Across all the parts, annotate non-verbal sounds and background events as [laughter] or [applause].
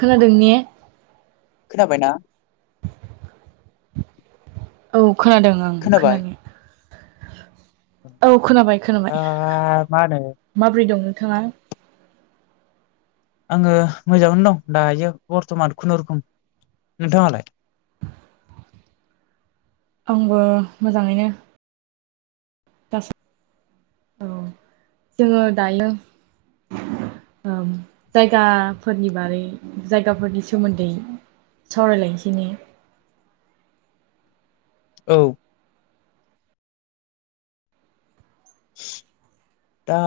खोनादों ने? खोनाबायना? औ खोनादों आंबो खोनाबाय खोनानाय औ खोनाबाय दा खोनाबाय मा होनो माब्रै दं नोंथाङा? आङो मोजाङैनो दं दायो बर्थमान खुनुरुखुम। नोंथाङालाय? आंबो मोजाङैनो [unintelligible] औ जोङो दायो ओ जायगाफोरनि बारै जायगाफोरनि सोमोन्दै सावरायलायनोसै ने? औ दा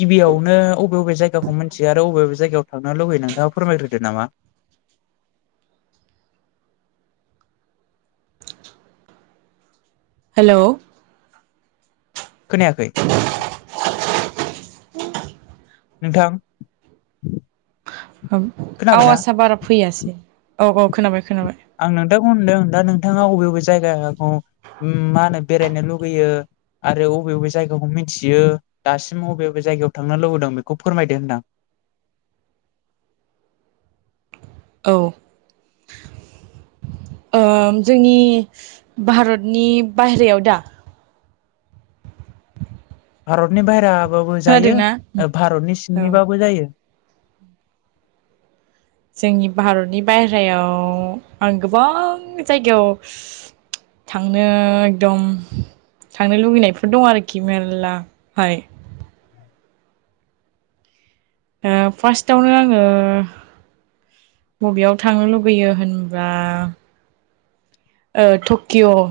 गिबियावनो बबे बबे जायगाखौ मिन्थियो आरो बबे बबे जायगायाव थांनो लुगैयो नोंथाङा फोरमायग्रोदो नामा? हेलौ खोनायाखै [unintelligible] ओ नोंथां औ खोनाबायना आवासआ बारा फैयासै औ औ खोनाबाय खोनाबाय। आं नोंथांखौ होनदों दा नोंथाङा अबे अबे जायगाहाखौ उम मा होनो बेरायनो लुुबैयो? आरो अबे अबे जायगाखौ मिन्थियो दासिम अबे अबे जायगायाव थांनो लुबैदों बेखौ फोरमायदो होनदां औ ओ जोंनि भारतनि बाहेरायाव दा भारतनि बाहेराबाबो जायो खोनादोंना ओ भारतनि औ सिंनिबाबो जायो। जोंनि भारतनि बाहेरायाव आं गोबां जायगायाव थांनो एकदम थांनो लुुबैनायफोर दं आरोखि मेरला फाय ओ फार्स्टावनो आङो बबेयाव थांनो लुगैयो होनब्ला ओ टकिय'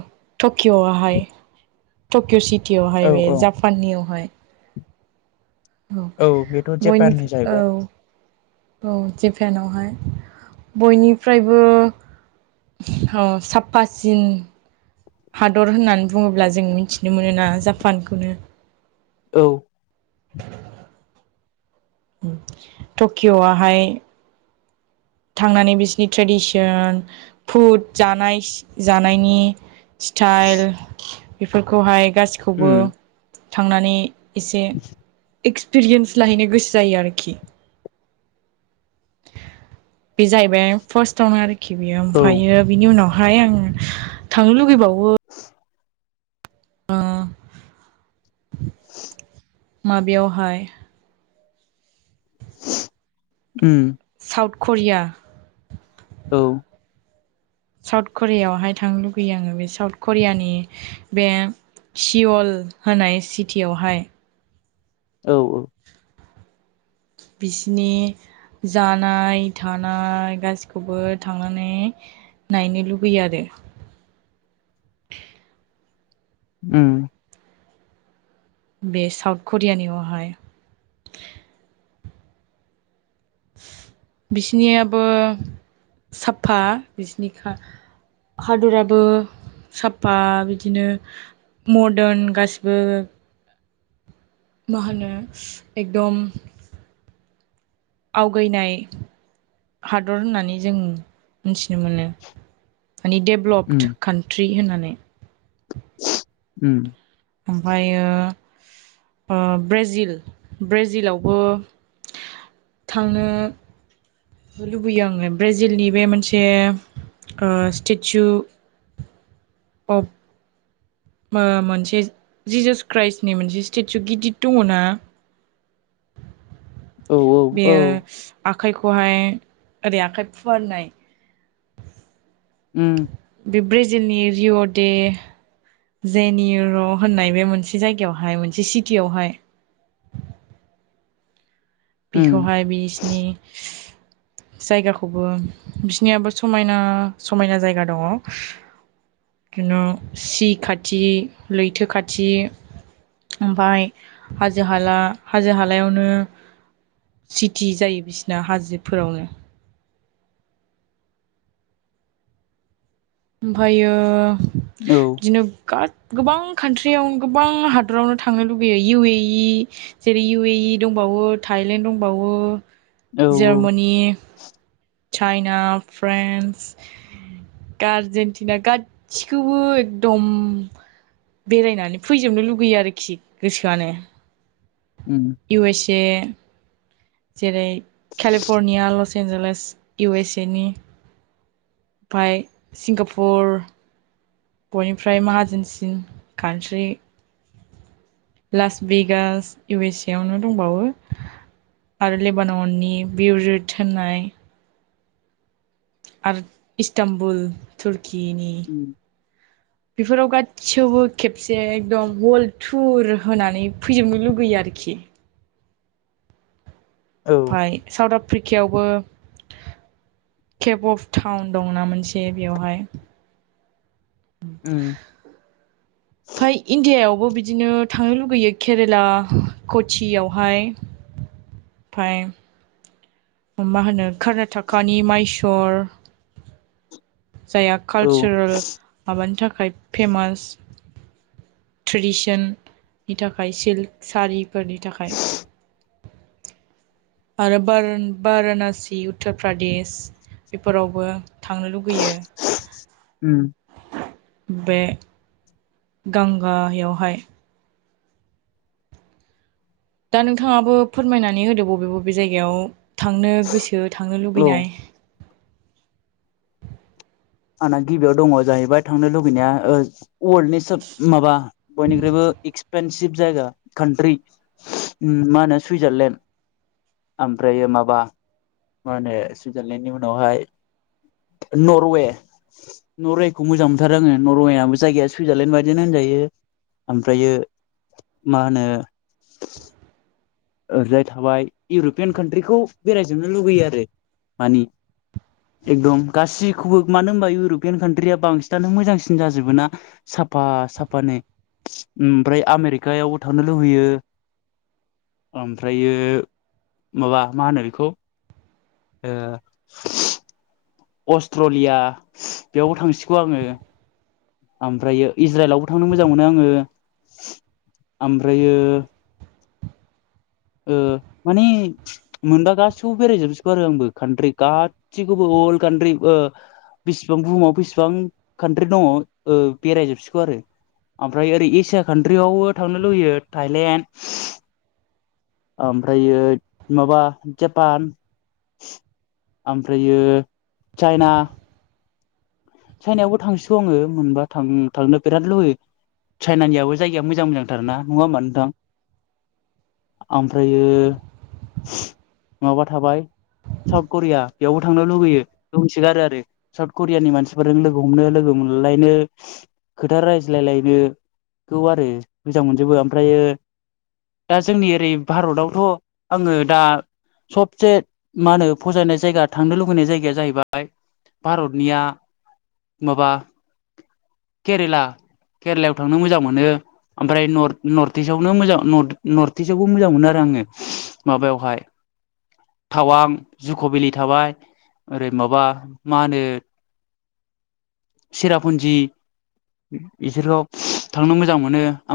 टकिय'आवहाय टकिय' सिटियावहाय औ बे औ जापानियावहाय औ बेथ' बयनि जेपाननि औ जाहैबाय औ जेपेनावहाय बयनिफ्रायबो ह साफासिन हादर होननानै बुङोब्ला जों मिथिनो मोनो ना जापानखौनो औ उम टकिय'आहाय थांनानै बिसोरनि ट्रेडिसन फुद जानायस जानायनि स्थाइल बेफोरखौहाय गासैखौबो उम थांनानै एसे एक्सपिरियेन्स लाहैनो गोसो जायो आरोखि बे जाहैबाय फार्स्टआवनो आरोखि बेयो औ ओमफ्रायो बिनि उनावहाय आं थांनो लुबैबावो। ओ माबेयावहाय उम साउथ खरिया औ साउथ करियावहाय थांनो लुुबैयो आङो बे साउथ करियानि बे सिअल होनाय सिटियावहाय औ ओ बिसिनि जानाय थानाय गासैखौबो थांनानै नायनो लुबैयो आरो उम बे साउथ करियानियावहाय बिसिनियाबो साफा बिसिनिखा हादराबो सापा बिदिनो मरदोन गासिबो मा होनो एकदम आवगायनाय हादर होननानै जों मिथिनो मोनो मानि देब उम भ्लप कान्ट्रि होननानै उम ओमफायो ओ ब्रेजिल ब्रेजिलावबो थांनो लुबैयो आङो ब्रेजिलनि बे मोनसे ओ स्टेचु अफ मोनसे जिजुस क्राइस्टनि मोनसे स्टेचु गिदद दङ ना औ औ बेयो आखाइखौहाय ओरै आखाइ फुवारनाय उम बे ब्राजिलनि रिय' दे जेनिर' होननाय बे मोनसे जायगायावहाय मोनसे सिटियावहाय उम बेखौहाय बिसिनि जायगाखौबो बिसनियाबो समायना समायना जायगा दङ बिननो सि खाथि लैथो खाथि ओमफाय हाजो हाला हाजो हालायावनो सिटि जायो बिसिना हाजोफोरावनो ओमफ्रायो औ बिदिनो गोबां कान्ट्रियावनो गोबां हादरावनो थांनो लुुबैयो इउ ए इ जेरै इउ ए इ दंबावो थाइलेण्ड दंबावो औ जार्मानि चाइना फ्रान्स गार्जेनटिना गासिखौबो एकदम बेरायनानै फैजोबनो लुगैयो आरोखि गोसोआनो उ इउ एस ए जेरै केलिफरनिया लस एनजेलेस इउ एस ए नि ओमफ्राय सिंगापुर बयनिफ्राय माहाजोनसिन खान्थि Las Vegas U S A आवनो दंबावो आरो लेबान'नि बिर ज थोननाय आरो इस्तानबुल थुरकिनि उम बेफोराव गाैयावबो खेबसे एकदम वर्ल्ड टुर होनानै फैजोबनो लुगैयो आरोखि औ ओमफाय साउथ आफ्रिकायावबो केप अफ टाउन दंना मोनसे बेवहाय उ [inaudible] ओमाय इण्डियायावबो बिदिनो थांनो लुुबैयो केरेला कचियावहाय फाइम मा होनो कर्नाटकानि माइसर जायहा औ कालसारेल माबानि थाखाय फेमास ट्रेडिसननि थाखाय सिल्क सारिफोरनि थाखाय आरो बारानसि उत्तर प्रदेश बेफोरावबो थांनो लुुबैयो उम बे गांगायावहाय दा नोंथाङाबो फोरमायनानै होदो बबे बबे जायगायाव थांनो गोसो थांनो औ लुबैनाय आंना गिबियाव दङ जाहैबाय थांनो लुबैनाया वर्ल्ड नि सोब माबा बयनिख्रुबो एक् एक्सपेनसिभ जायगा कान्ट्रि उम मा होनो सुइजारलेण्ड ओमफ्राय माबा मा होनो सुइजारलेण्डनि उनावहाय नरवे नरवेखौ मोजां मोनथारो आङो नरवेआबो जायगाया सुइजारलेण्ड बायदिनो होनजायो ओमफ्रायो मा होनो ओरैजाय थाबाय इउरपियान काान्ट्रिखौ बेरायजोबनो लुगैयो आरो मानि एकदम गासिखौबो मानो होनबा इउरपियान कान्ट्रिया बांसिनानो मोजांसिन जाजोबो ना साफा साफा नो ओमफ्राय आमेरिकायाव थांनो लुबैयो ओमफ्रायो माबा मा होनो बेखौ ओ अस्ट्रलिया बेयावबो थांसिगौ आङो। ओमफ्रायो इज्राइलावबो थांनो मोजां मोनो आङो ओमफ्रायो ओ मानि मोनबा गासिखौबो बेरायजोबसिगौ आरो आंबो कान्ट्रि गासिखौबो अल कान्ट्रि ओ बेसिबां बुहुमाव बेसेबां कान्ट्रि दङ ओ बेरायजोबसिगौ आरो। ओमफ्राय ओरै एसिया काान्ट्रियावबो थांनो लुुबैयो थाइलेण्ड। ओमफ्रयो माबा जापान। ओमफ्रायो चाइना। चाइनायावबो थांसिगौ आङो मोनबा थां थांनो बिराद लुुबैयो। चाइनानियाबो जायगाया मोजां मोजांथार ना नङा होनबा नोंथां? ओमफ्रायो माबा थाबाय साउथ करिया बेयावबो थांनो लुुबैयो दंसोगारो आरो साउथ करियानि मानसि जों लोगो हमनो लोगो मोनलायनो। खोथा रायज्लायलायनो खौ आरो मोजां मोनजोबो ओमफ्रायो दा जोंनि ओरै भारतआवथ' आङो दा सबसे मा होनो फजायनाय जायगा थांनो लुबैनाय जायगाया जाहैबाय भारतनिया माबा केरेला केरेलायाव थांनो मोजां मोनो। ओमफ्राय नर नर्थ इस्टआवनो मोजां नर्थ इस्टआवबो मोजां मोनो आरो आङो। माबायावहाय टावां जुक' भेलि थाबाय ओरै माबा मा होनो सिरापुन्जि बिसोरखौ थांनो मोजां मोनो।